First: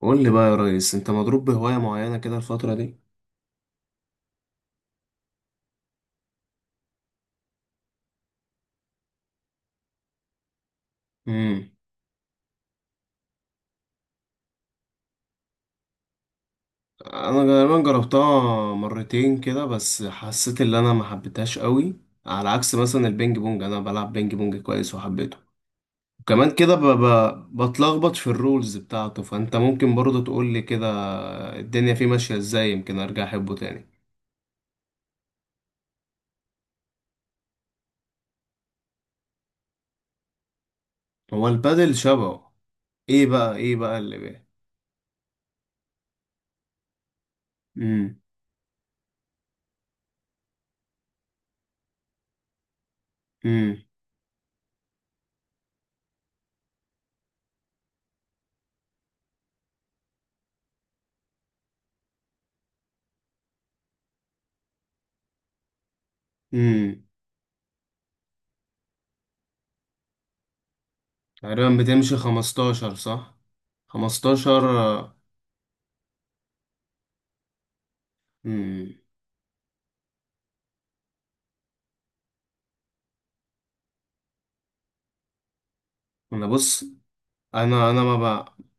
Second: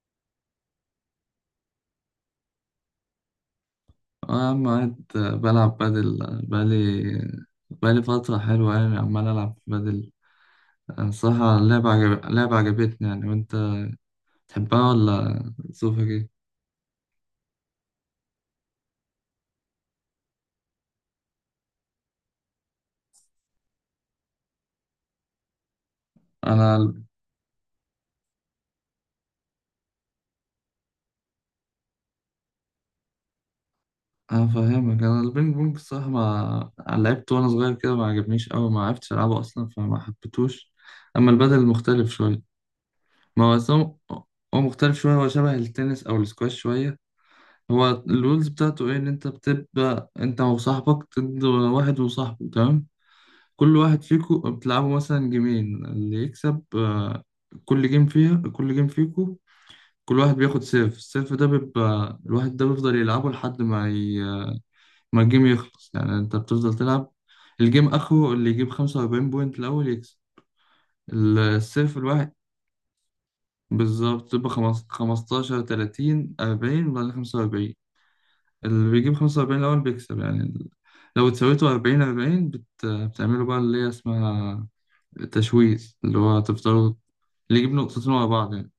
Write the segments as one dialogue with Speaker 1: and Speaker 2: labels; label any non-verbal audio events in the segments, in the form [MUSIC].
Speaker 1: قول لي بقى يا ريس، انت مضروب بهواية معينة كده الفترة دي؟
Speaker 2: أنا عم قاعد بلعب بادل بقالي فترة حلوة يعني عمال ألعب بادل. أنا الصراحة
Speaker 1: امم.
Speaker 2: لعبة عجبتني يعني، وأنت تحبها ولا ظروفك إيه؟
Speaker 1: انا غالبا جربتها مرتين كده، بس حسيت ان انا ما حبيتهاش قوي. على عكس مثلا البينج بونج، انا بلعب بينج بونج كويس وحبيته. وكمان كده
Speaker 2: أنا
Speaker 1: بتلخبط في الرولز بتاعته، فانت ممكن برضه تقول لي كده الدنيا فيه ماشية ازاي، يمكن ارجع احبه تاني.
Speaker 2: أنا فاهمك. أنا البينج بونج الصراحة ما لعبت وأنا صغير كده، ما عجبنيش أوي، ما عرفتش ألعبه أصلا فما حبيتهوش. أما
Speaker 1: هو
Speaker 2: البادل
Speaker 1: البادل
Speaker 2: مختلف شوية.
Speaker 1: شبهه ايه
Speaker 2: ما هو
Speaker 1: بقى ايه
Speaker 2: أصلا
Speaker 1: بقى اللي
Speaker 2: هو
Speaker 1: بيه؟
Speaker 2: هو مختلف شوية، هو شبه التنس أو السكواش شوية. هو
Speaker 1: امم،
Speaker 2: الرولز بتاعته إيه؟ إن أنت بتبقى أنت وصاحبك ضد واحد وصاحبه، تمام؟
Speaker 1: امم،
Speaker 2: كل واحد فيكم بتلعبوا مثلا جيمين اللي يكسب، آه، كل جيم فيكم كل واحد بياخد سيف. السيف ده بيبقى الواحد ده بيفضل يلعبه لحد ما الجيم يخلص، يعني انت بتفضل
Speaker 1: امم.
Speaker 2: تلعب الجيم اخره اللي يجيب 45 بوينت الاول يكسب
Speaker 1: تقريبا
Speaker 2: السيف
Speaker 1: بتمشي
Speaker 2: الواحد.
Speaker 1: 15، صح؟
Speaker 2: بالظبط، تبقى
Speaker 1: 15.
Speaker 2: 15، 30، 40، وبعدين 45. اللي
Speaker 1: امم.
Speaker 2: بيجيب 45 الاول بيكسب يعني. لو اتساويتوا 40، 40، بتعملوا بقى اللي هي اسمها تشويش، اللي هو
Speaker 1: بص،
Speaker 2: تفضلوا اللي يجيب
Speaker 1: انا
Speaker 2: نقطتين ورا بعض يعني.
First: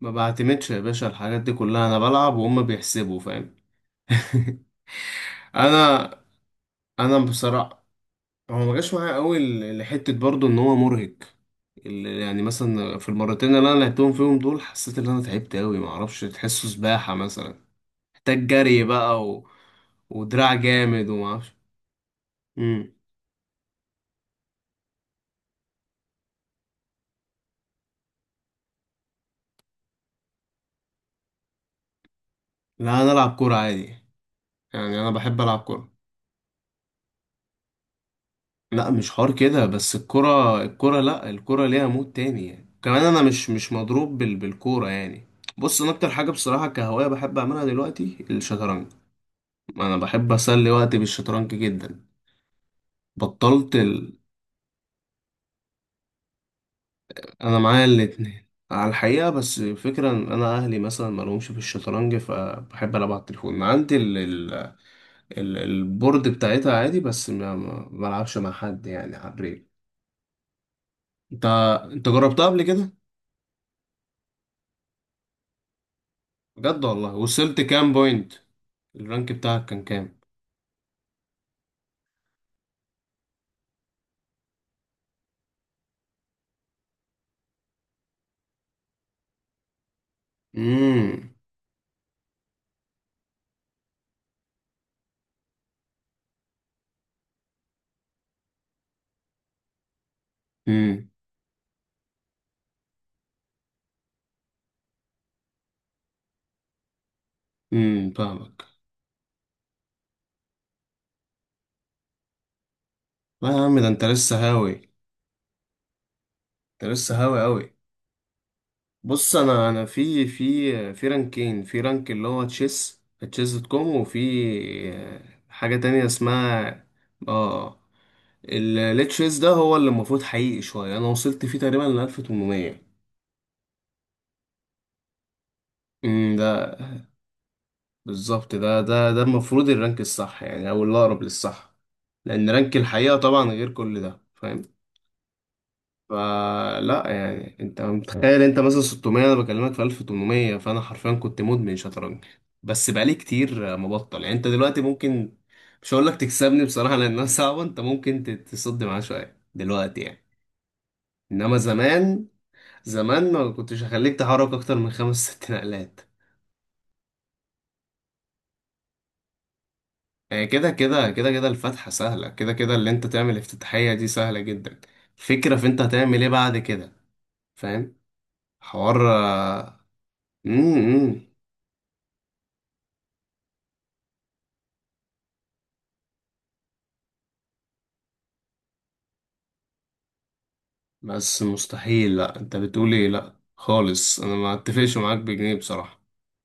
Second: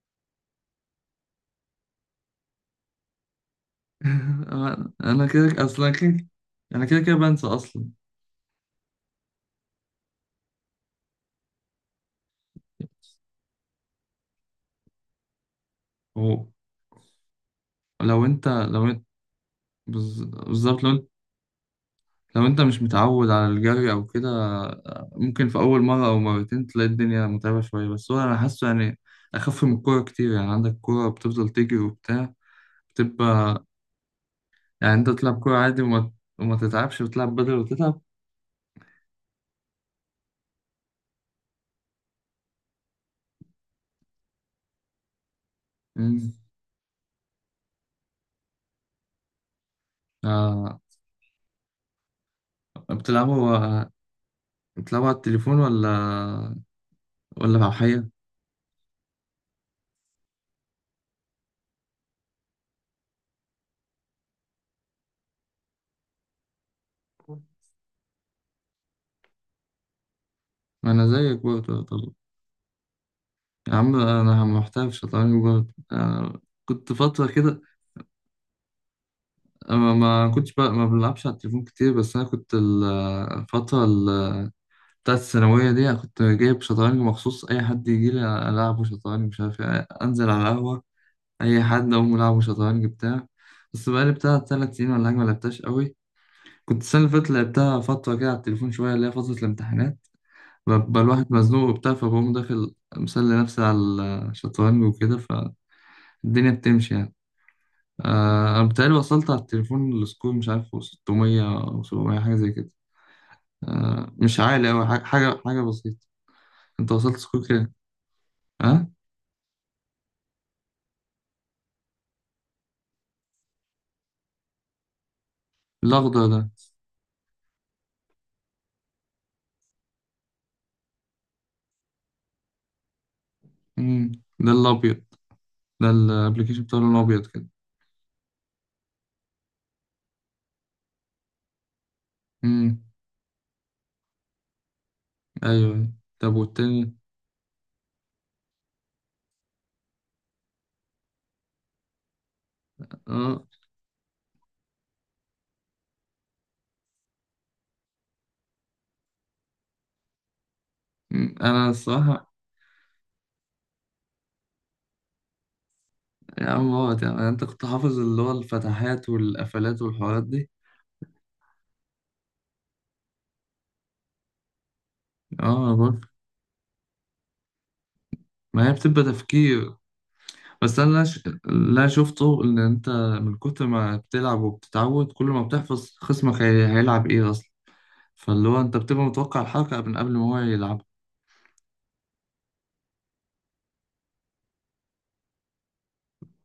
Speaker 1: ما بعتمدش يا باشا، الحاجات دي كلها انا بلعب وهم بيحسبوا، فاهم؟
Speaker 2: [LAUGHS]
Speaker 1: [LAUGHS]
Speaker 2: أنا كده اصلا
Speaker 1: انا
Speaker 2: كده، انا كده كده
Speaker 1: انا
Speaker 2: بنسى
Speaker 1: بصراحه،
Speaker 2: اصلا.
Speaker 1: هو ما جاش معايا قوي لحته، برضو ان هو مرهق. يعني مثلا في المرتين اللي انا لعبتهم فيهم دول، حسيت ان انا تعبت قوي، ما اعرفش،
Speaker 2: هو
Speaker 1: تحسه سباحه مثلا،
Speaker 2: لو
Speaker 1: محتاج
Speaker 2: انت
Speaker 1: جري
Speaker 2: لو انت
Speaker 1: بقى ودراع
Speaker 2: بالظبط، لو انت
Speaker 1: جامد وما اعرفش.
Speaker 2: لو انت مش
Speaker 1: امم.
Speaker 2: متعود على الجري او كده، ممكن في اول مره او مرتين تلاقي الدنيا متعبه شويه. بس هو انا حاسه يعني اخف من الكوره كتير. يعني عندك كوره بتفضل تجري وبتاع،
Speaker 1: لا، انا العب كوره
Speaker 2: بتبقى.
Speaker 1: عادي،
Speaker 2: يعني
Speaker 1: يعني
Speaker 2: انت
Speaker 1: انا
Speaker 2: تلعب
Speaker 1: بحب
Speaker 2: كوره
Speaker 1: العب
Speaker 2: عادي
Speaker 1: كوره.
Speaker 2: وما تتعبش، بتلعب بدل وتتعب.
Speaker 1: لا مش حوار كده، بس الكرة، لا، الكرة ليها مود تاني يعني. كمان انا مش مضروب بالكورة يعني. بص، انا اكتر حاجة
Speaker 2: مم.
Speaker 1: بصراحة كهواية بحب اعملها دلوقتي الشطرنج. انا بحب اسلي
Speaker 2: آه،
Speaker 1: وقتي بالشطرنج جدا. بطلت
Speaker 2: بتلعبوا
Speaker 1: ال...
Speaker 2: بتلعبوا على التليفون، ولا
Speaker 1: انا
Speaker 2: ولا على
Speaker 1: معايا
Speaker 2: الحقيقه؟
Speaker 1: الاتنين على الحقيقة، بس الفكرة ان انا اهلي مثلا ما لهمش في الشطرنج، فبحب العب على التليفون. عندي البورد بتاعتها عادي، بس ما بلعبش مع حد يعني على الريل.
Speaker 2: ما انا زيك
Speaker 1: انت
Speaker 2: برضه
Speaker 1: انت
Speaker 2: طبعا.
Speaker 1: جربتها قبل كده؟
Speaker 2: يا عم انا محترف شطرنج برضه أنا.
Speaker 1: بجد
Speaker 2: كنت
Speaker 1: والله،
Speaker 2: فترة
Speaker 1: وصلت
Speaker 2: كده.
Speaker 1: كام بوينت؟ الرانك بتاعك كان
Speaker 2: ما
Speaker 1: كام؟
Speaker 2: ما كنتش بقى ما بلعبش على التليفون كتير، بس انا كنت الفترة بتاعت الثانوية دي. أنا كنت جايب شطرنج مخصوص، اي حد يجي لي العبه شطرنج مش عارف إيه، انزل على القهوة
Speaker 1: امم،
Speaker 2: اي حد اقوم العبه شطرنج بتاع. بس بقالي بتاع 3 سنين ولا حاجة ما لعبتهاش قوي. كنت السنة اللي فاتت لعبتها فترة كده على التليفون شوية، اللي هي فترة الامتحانات، ببقى
Speaker 1: امم،
Speaker 2: الواحد مزنوق وبتاع، فبقوم داخل مسلي نفسي على الشطرنج وكده، الدنيا بتمشي يعني.
Speaker 1: امم.
Speaker 2: آه،
Speaker 1: فاهمك.
Speaker 2: أنا بتهيألي وصلت على التليفون السكور مش عارف 600 أو 700، حاجة زي كده.
Speaker 1: لا يا عم، ده انت
Speaker 2: آه، مش
Speaker 1: لسه
Speaker 2: عالي أوي،
Speaker 1: هاوي،
Speaker 2: حاجة بسيطة.
Speaker 1: انت
Speaker 2: أنت وصلت
Speaker 1: لسه هاوي
Speaker 2: سكور كام؟
Speaker 1: قوي.
Speaker 2: ها؟
Speaker 1: بص، انا في رانكين، في رانك اللي هو تشيس. تشيس دوت كوم. وفي آه، حاجة تانية
Speaker 2: الأخضر ده.
Speaker 1: اسمها، اه، التشيس ده هو اللي المفروض حقيقي شوية. انا وصلت فيه تقريبا ل 1800.
Speaker 2: مم. ده الأبيض، ده الأبلكيشن بتاع اللون الأبيض كده.
Speaker 1: بالظبط، ده المفروض الرانك الصح يعني، او اللي اقرب للصح، لان رانك
Speaker 2: مم.
Speaker 1: الحقيقه طبعا غير كل ده، فاهم؟
Speaker 2: أيوه، أيوه. طب والتاني؟
Speaker 1: فلا يعني، انت متخيل انت مثلا 600، انا بكلمك في 1800، فانا حرفيا كنت مدمن شطرنج. بس بقالي
Speaker 2: أه.
Speaker 1: كتير مبطل، يعني انت دلوقتي ممكن، مش هقول لك تكسبني بصراحه لانها [LAUGHS] صعبه، انت ممكن تصد معاه شويه دلوقتي يعني.
Speaker 2: مم.
Speaker 1: انما
Speaker 2: أنا
Speaker 1: زمان،
Speaker 2: الصراحة.
Speaker 1: زمان ما كنتش هخليك تحرك اكتر من خمس ست نقلات.
Speaker 2: يا عم بابا، يعني أنت كنت حافظ اللي هو الفتحات والقفلات والحوارات
Speaker 1: آه،
Speaker 2: دي؟
Speaker 1: كده كده كده كده، الفتحة سهلة، كده كده اللي انت تعمل افتتاحية دي سهلة جدا،
Speaker 2: أه،
Speaker 1: الفكرة في
Speaker 2: أنا
Speaker 1: انت
Speaker 2: برضه.
Speaker 1: هتعمل ايه بعد كده، فاهم؟
Speaker 2: ما هي بتبقى
Speaker 1: حوار،
Speaker 2: تفكير.
Speaker 1: آه، مم،
Speaker 2: بس انا
Speaker 1: مم.
Speaker 2: لا، شفته ان انت من كتر ما بتلعب وبتتعود، كل ما بتحفظ خصمك هيلعب ايه اصلا، فاللي هو انت بتبقى متوقع الحركة من قبل ما هو يلعب.
Speaker 1: بس مستحيل، لا انت بتقول ايه، لا خالص، انا ما اتفقش معاك بجنيه بصراحة.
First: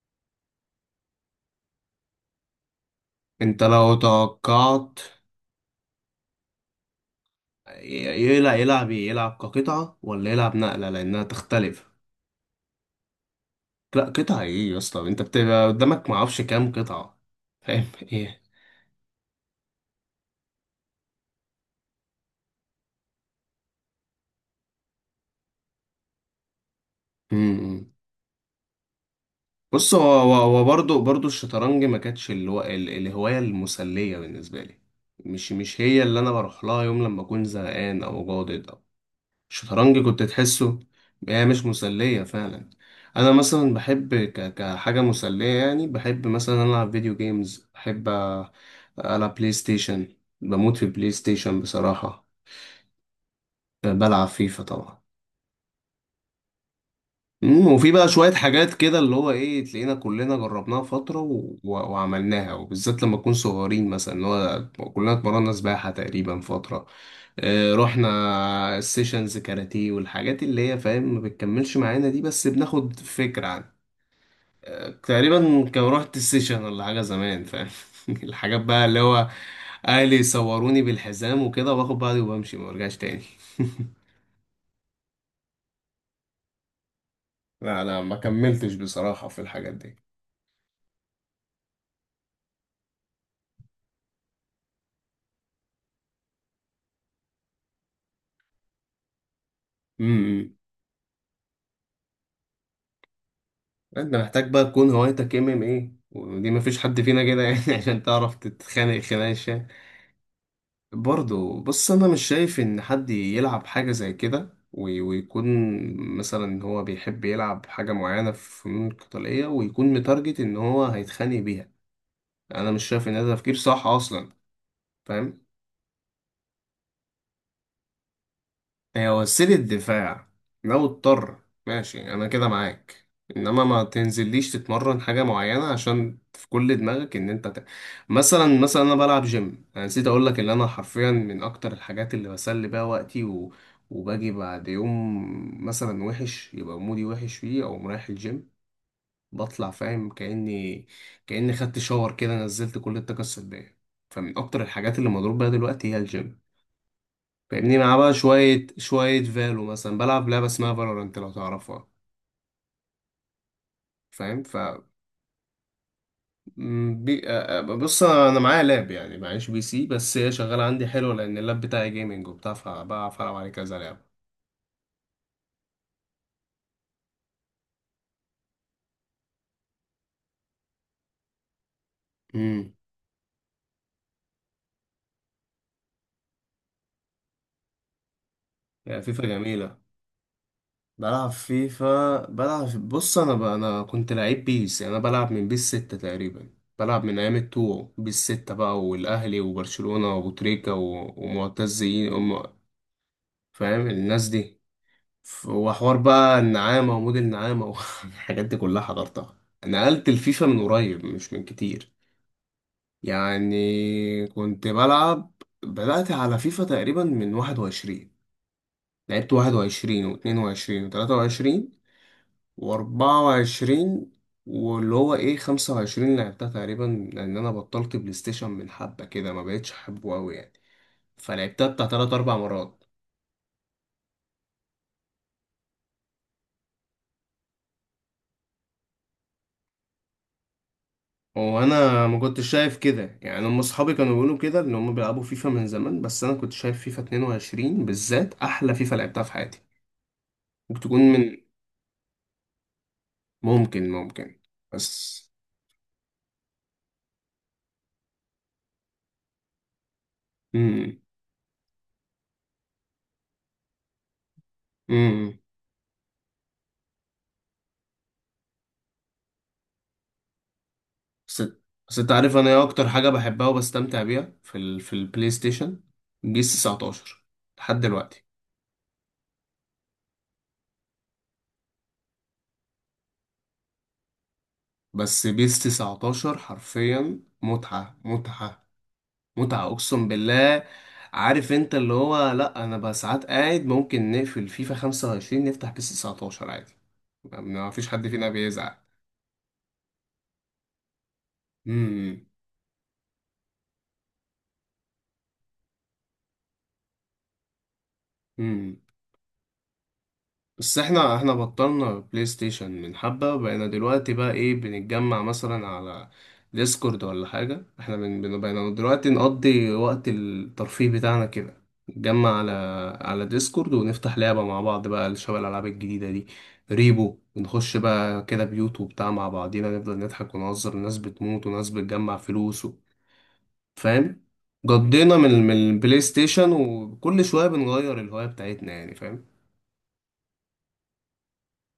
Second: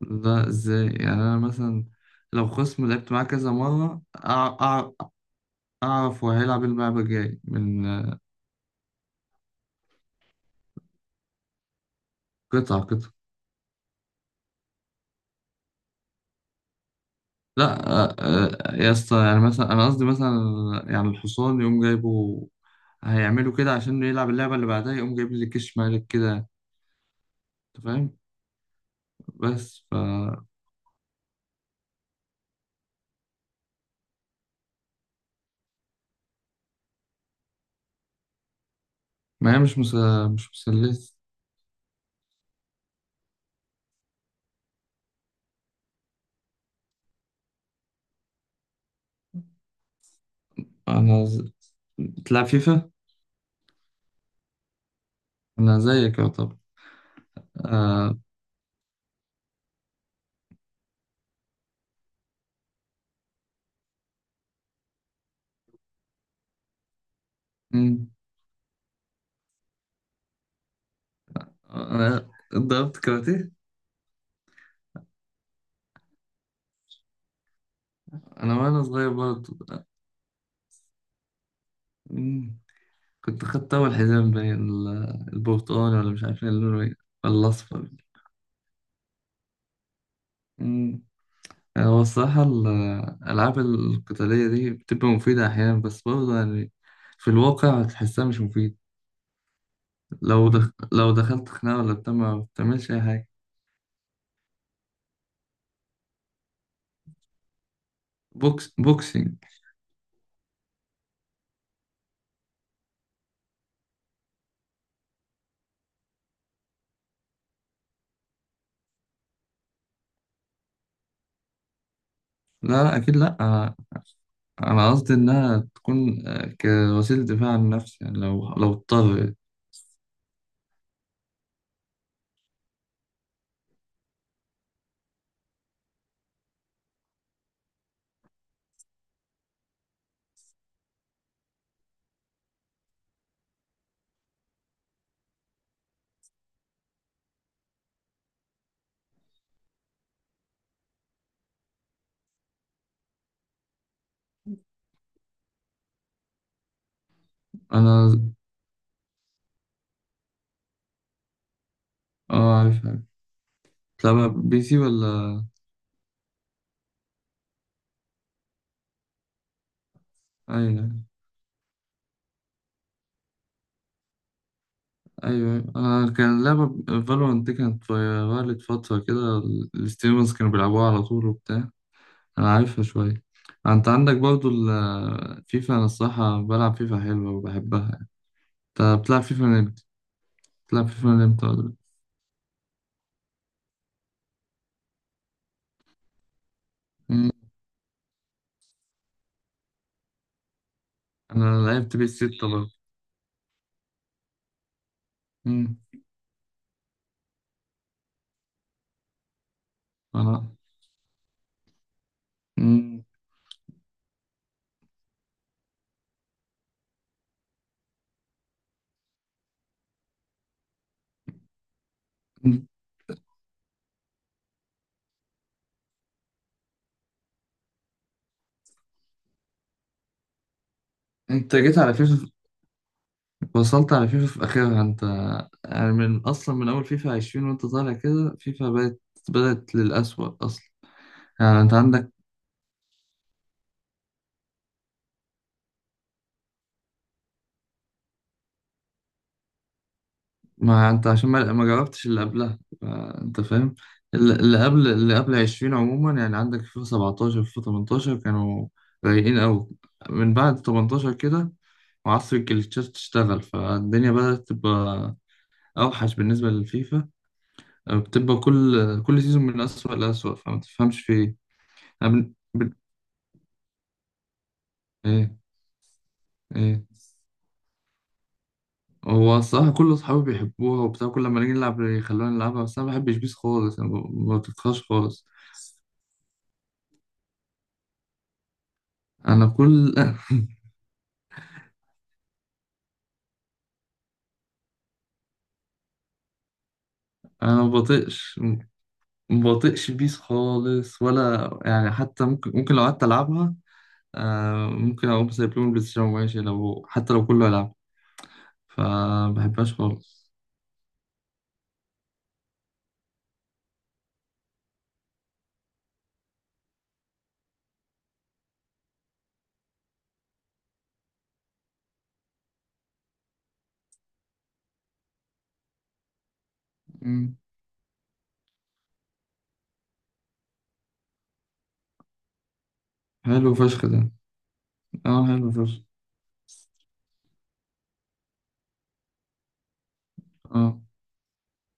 Speaker 2: ده ازاي يعني؟ انا مثلا لو خصم لعبت معاه كذا
Speaker 1: انت لو
Speaker 2: مرة،
Speaker 1: توقعت
Speaker 2: اعرف هو هيلعب إيه اللعبة الجاي من،
Speaker 1: يلعب ايه، يلعب كقطعة ولا يلعب نقلة، لانها تختلف.
Speaker 2: قطعة قطعة.
Speaker 1: لا قطعة ايه يا اسطى، انت بتبقى قدامك معرفش كام قطعة. فاهم
Speaker 2: لا،
Speaker 1: ايه؟
Speaker 2: يا اسطى يعني، مثلا انا قصدي مثلا يعني الحصان يقوم جايبه هيعملوا كده عشان يلعب اللعبة اللي بعدها، يقوم جايب لي كش مالك كده.
Speaker 1: مم،
Speaker 2: انت
Speaker 1: مم.
Speaker 2: فاهم؟ بس
Speaker 1: بص،
Speaker 2: ف
Speaker 1: هو برضه الشطرنج ما كانتش اللي هو الهواية المسلية بالنسبة لي، مش هي اللي أنا بروح لها يوم لما أكون زهقان أو جادد أو،
Speaker 2: ما هي
Speaker 1: الشطرنج كنت
Speaker 2: مش
Speaker 1: تحسه،
Speaker 2: مسلية.
Speaker 1: هي مش مسلية فعلا. أنا مثلا بحب كحاجة مسلية، يعني بحب مثلا ألعب فيديو جيمز، بحب ألعب بلاي ستيشن. بموت في بلاي
Speaker 2: أنا ز...
Speaker 1: ستيشن بصراحة.
Speaker 2: بتلعب فيفا؟
Speaker 1: بلعب فيفا طبعا.
Speaker 2: أنا زيك يعتبر.
Speaker 1: وفي بقى
Speaker 2: آه...
Speaker 1: شوية حاجات كده اللي هو ايه، تلاقينا كلنا جربناها فترة وعملناها، وبالذات لما نكون صغيرين مثلا، اللي هو كلنا اتمرنا سباحة تقريبا فترة. اه، رحنا
Speaker 2: مم.
Speaker 1: السيشنز كاراتيه والحاجات اللي هي، فاهم، ما بتكملش معانا دي،
Speaker 2: أنا
Speaker 1: بس بناخد
Speaker 2: ضربت
Speaker 1: فكرة
Speaker 2: كاراتيه
Speaker 1: عن. تقريبا كان رحت السيشن ولا حاجة زمان، فاهم؟ [LAUGHS]
Speaker 2: أنا
Speaker 1: الحاجات
Speaker 2: وأنا
Speaker 1: بقى اللي
Speaker 2: صغير
Speaker 1: هو،
Speaker 2: برضه.
Speaker 1: اهلي صوروني بالحزام وكده، واخد بعضي وبمشي
Speaker 2: مم.
Speaker 1: ما برجعش تاني.
Speaker 2: كنت خدت أول حزام بين البرتقالي، ولا مش عارف إيه اللون إيه، ولا
Speaker 1: [LAUGHS] لا،
Speaker 2: الأصفر.
Speaker 1: لا، ما كملتش بصراحة في الحاجات
Speaker 2: مم. هو الصراحة الألعاب القتالية دي بتبقى مفيدة أحيانا، بس برضه يعني في الواقع تحسها مش مفيد.
Speaker 1: دي.
Speaker 2: لو دخلت خناقة ولا بتاع ما بتعملش أي حاجة.
Speaker 1: انت محتاج بقى تكون هوايتك ام ام ايه، ودي مفيش حد فينا كده يعني [LAUGHS] عشان تعرف تتخانق خناقه.
Speaker 2: بوكسينج.
Speaker 1: برضو، بص انا مش شايف ان حد يلعب حاجه زي كده ويكون مثلا هو بيحب يلعب حاجه معينه في فنون قتاليه، ويكون متارجت ان هو هيتخانق بيها. انا مش
Speaker 2: لا، لا،
Speaker 1: شايف ان
Speaker 2: أكيد
Speaker 1: ده
Speaker 2: لا.
Speaker 1: تفكير صح اصلا.
Speaker 2: انا قصدي
Speaker 1: فاهم،
Speaker 2: انها تكون، آه، كوسيله دفاع عن النفس يعني لو
Speaker 1: هي
Speaker 2: اضطر.
Speaker 1: وسيلة دفاع لو اضطر، ماشي أنا كده معاك. إنما ما تنزليش تتمرن حاجة معينة عشان في كل دماغك إن أنت. مثلا أنا بلعب جيم، أنا نسيت أقولك إن أنا حرفيا من أكتر الحاجات اللي بسلي بيها وقتي وباجي بعد يوم مثلا وحش، يبقى مودي وحش فيه أو رايح الجيم، بطلع فاهم كأني خدت شاور كده، نزلت كل الطاقة السلبية. فمن أكتر الحاجات اللي مضروب بيها دلوقتي هي الجيم، فاهمني؟ مع بقى
Speaker 2: انا
Speaker 1: شوية شوية فالو، مثلا بلعب لعبة اسمها فالورانت لو تعرفها؟
Speaker 2: اه عارفها. بتلعبها
Speaker 1: فاهم ف
Speaker 2: بي سي ولا؟
Speaker 1: م- بي... آه، آه، بص، انا معايا لاب يعني، معيش بي سي، بس هي شغالة عندي
Speaker 2: ايوه،
Speaker 1: حلو لان اللاب بتاعي جيمنج وبتاع، فبعرف العب عليه كذا لعبة.
Speaker 2: ايوه، أيوه. انا كان لعبه فالورانت دي كانت فايرالت فتره كده، الستريمرز كانوا بيلعبوها على طول وبتاع. انا
Speaker 1: امم.
Speaker 2: عارفها شويه. انت عندك برضو الفيفا. انا الصراحه بلعب فيفا حلوه وبحبها. انت
Speaker 1: يعني
Speaker 2: بتلعب
Speaker 1: فيفا
Speaker 2: فيفا من
Speaker 1: جميلة.
Speaker 2: امتى بتلعب فيفا من
Speaker 1: بلعب
Speaker 2: امتى ولا؟
Speaker 1: فيفا، بص، انا كنت لعيب بيس، يعني انا بلعب من بيس 6 تقريبا. بلعب من
Speaker 2: مم.
Speaker 1: ايام التو، بيس 6 بقى، والاهلي وبرشلونة وابو تريكة
Speaker 2: انا
Speaker 1: ومعتز
Speaker 2: لعبت بيس 6 برضه.
Speaker 1: فاهم الناس دي.
Speaker 2: مم.
Speaker 1: وحوار بقى النعامة ومود النعامة والحاجات [LAUGHS] دي كلها حضرتها. نقلت الفيفا
Speaker 2: انا.
Speaker 1: من قريب مش من كتير،
Speaker 2: مم.
Speaker 1: يعني كنت بلعب بدأت على فيفا تقريبا من 21. لعبت 21 واتنين وعشرين وتلاتة وعشرين وأربعة وعشرين، واللي هو ايه 25 لعبتها تقريبا، لأن أنا بطلت بلاي ستيشن من حبة كده، ما بقتش أحبه أوي يعني،
Speaker 2: انت
Speaker 1: فلعبتها
Speaker 2: جيت
Speaker 1: بتاع
Speaker 2: على
Speaker 1: تلات
Speaker 2: فيفا
Speaker 1: أربع مرات.
Speaker 2: وصلت على فيفا في آخرها أنت. يعني من أصلا من أول فيفا 20 وأنت طالع كده، فيفا بدأت للأسوأ أصلا. يعني أنت
Speaker 1: وانا
Speaker 2: عندك
Speaker 1: ما كنتش شايف كده يعني، هم اصحابي كانوا بيقولوا كده ان هم بيلعبوا فيفا من زمان، بس انا كنت شايف فيفا 22 بالذات احلى فيفا لعبتها في حياتي. ممكن
Speaker 2: ما
Speaker 1: تكون
Speaker 2: أنت عشان
Speaker 1: من،
Speaker 2: ما جربتش اللي قبلها، آه، أنت فاهم.
Speaker 1: ممكن
Speaker 2: اللي
Speaker 1: ممكن
Speaker 2: اللي قبل اللي
Speaker 1: بس،
Speaker 2: قبل 20 عموما، يعني عندك فيفا 17، فيفا 18 كانوا رايقين أوي. من بعد
Speaker 1: امم،
Speaker 2: 18 كده وعصر الجليتشات تشتغل، فالدنيا بدأت تبقى
Speaker 1: امم.
Speaker 2: أوحش بالنسبة للفيفا. آه، بتبقى كل سيزون من أسوأ لأسوأ، فما تفهمش في
Speaker 1: بس
Speaker 2: إيه،
Speaker 1: بس انت عارف انا ايه اكتر حاجه بحبها وبستمتع بيها في البلاي
Speaker 2: إيه،
Speaker 1: ستيشن؟ بيس
Speaker 2: إيه.
Speaker 1: 19 لحد دلوقتي.
Speaker 2: هو الصراحة كل أصحابي بيحبوها وبتاع، كل لما نيجي نلعب يخلونا نلعبها، بس أنا ما بحبش بيس خالص، أنا ما بطيقهاش
Speaker 1: بس
Speaker 2: خالص.
Speaker 1: بيس 19 حرفيا متعه، متعه،
Speaker 2: أنا
Speaker 1: متعة،
Speaker 2: كل
Speaker 1: أقسم
Speaker 2: [LAUGHS]
Speaker 1: بالله. عارف أنت اللي هو، لأ أنا بقى ساعات قاعد، ممكن نقفل فيفا 25 نفتح بيس 19 عادي، ما
Speaker 2: أنا ما
Speaker 1: ما فيش حد فينا
Speaker 2: بطيقش
Speaker 1: بيزعل.
Speaker 2: ما بطيقش بيس خالص ولا يعني حتى،
Speaker 1: امم،
Speaker 2: ممكن لو قعدت ألعبها، آه، ممكن أقوم سايب لهم البلاي ستيشن وماشي، لو حتى لو كله يلعب.
Speaker 1: امم.
Speaker 2: فما بحبهاش خالص.
Speaker 1: بس احنا بطلنا بلاي ستيشن من حبة، وبقينا دلوقتي بقى ايه بنتجمع مثلا على ديسكورد ولا حاجة. احنا بقينا دلوقتي نقضي وقت الترفيه بتاعنا كده، نتجمع على، ديسكورد، ونفتح لعبة مع بعض بقى شبه الألعاب الجديدة دي، ريبو،
Speaker 2: مم.
Speaker 1: ونخش بقى كده بيوت وبتاع مع بعضينا، نفضل نضحك ونهزر وناس بتموت وناس بتجمع فلوس
Speaker 2: حلو فشخ ده.
Speaker 1: فاهم. قضينا
Speaker 2: اه،
Speaker 1: من
Speaker 2: حلو
Speaker 1: من
Speaker 2: فشخ.
Speaker 1: البلاي ستيشن، وكل شوية بنغير الهواية بتاعتنا يعني، فاهم.
Speaker 2: اه.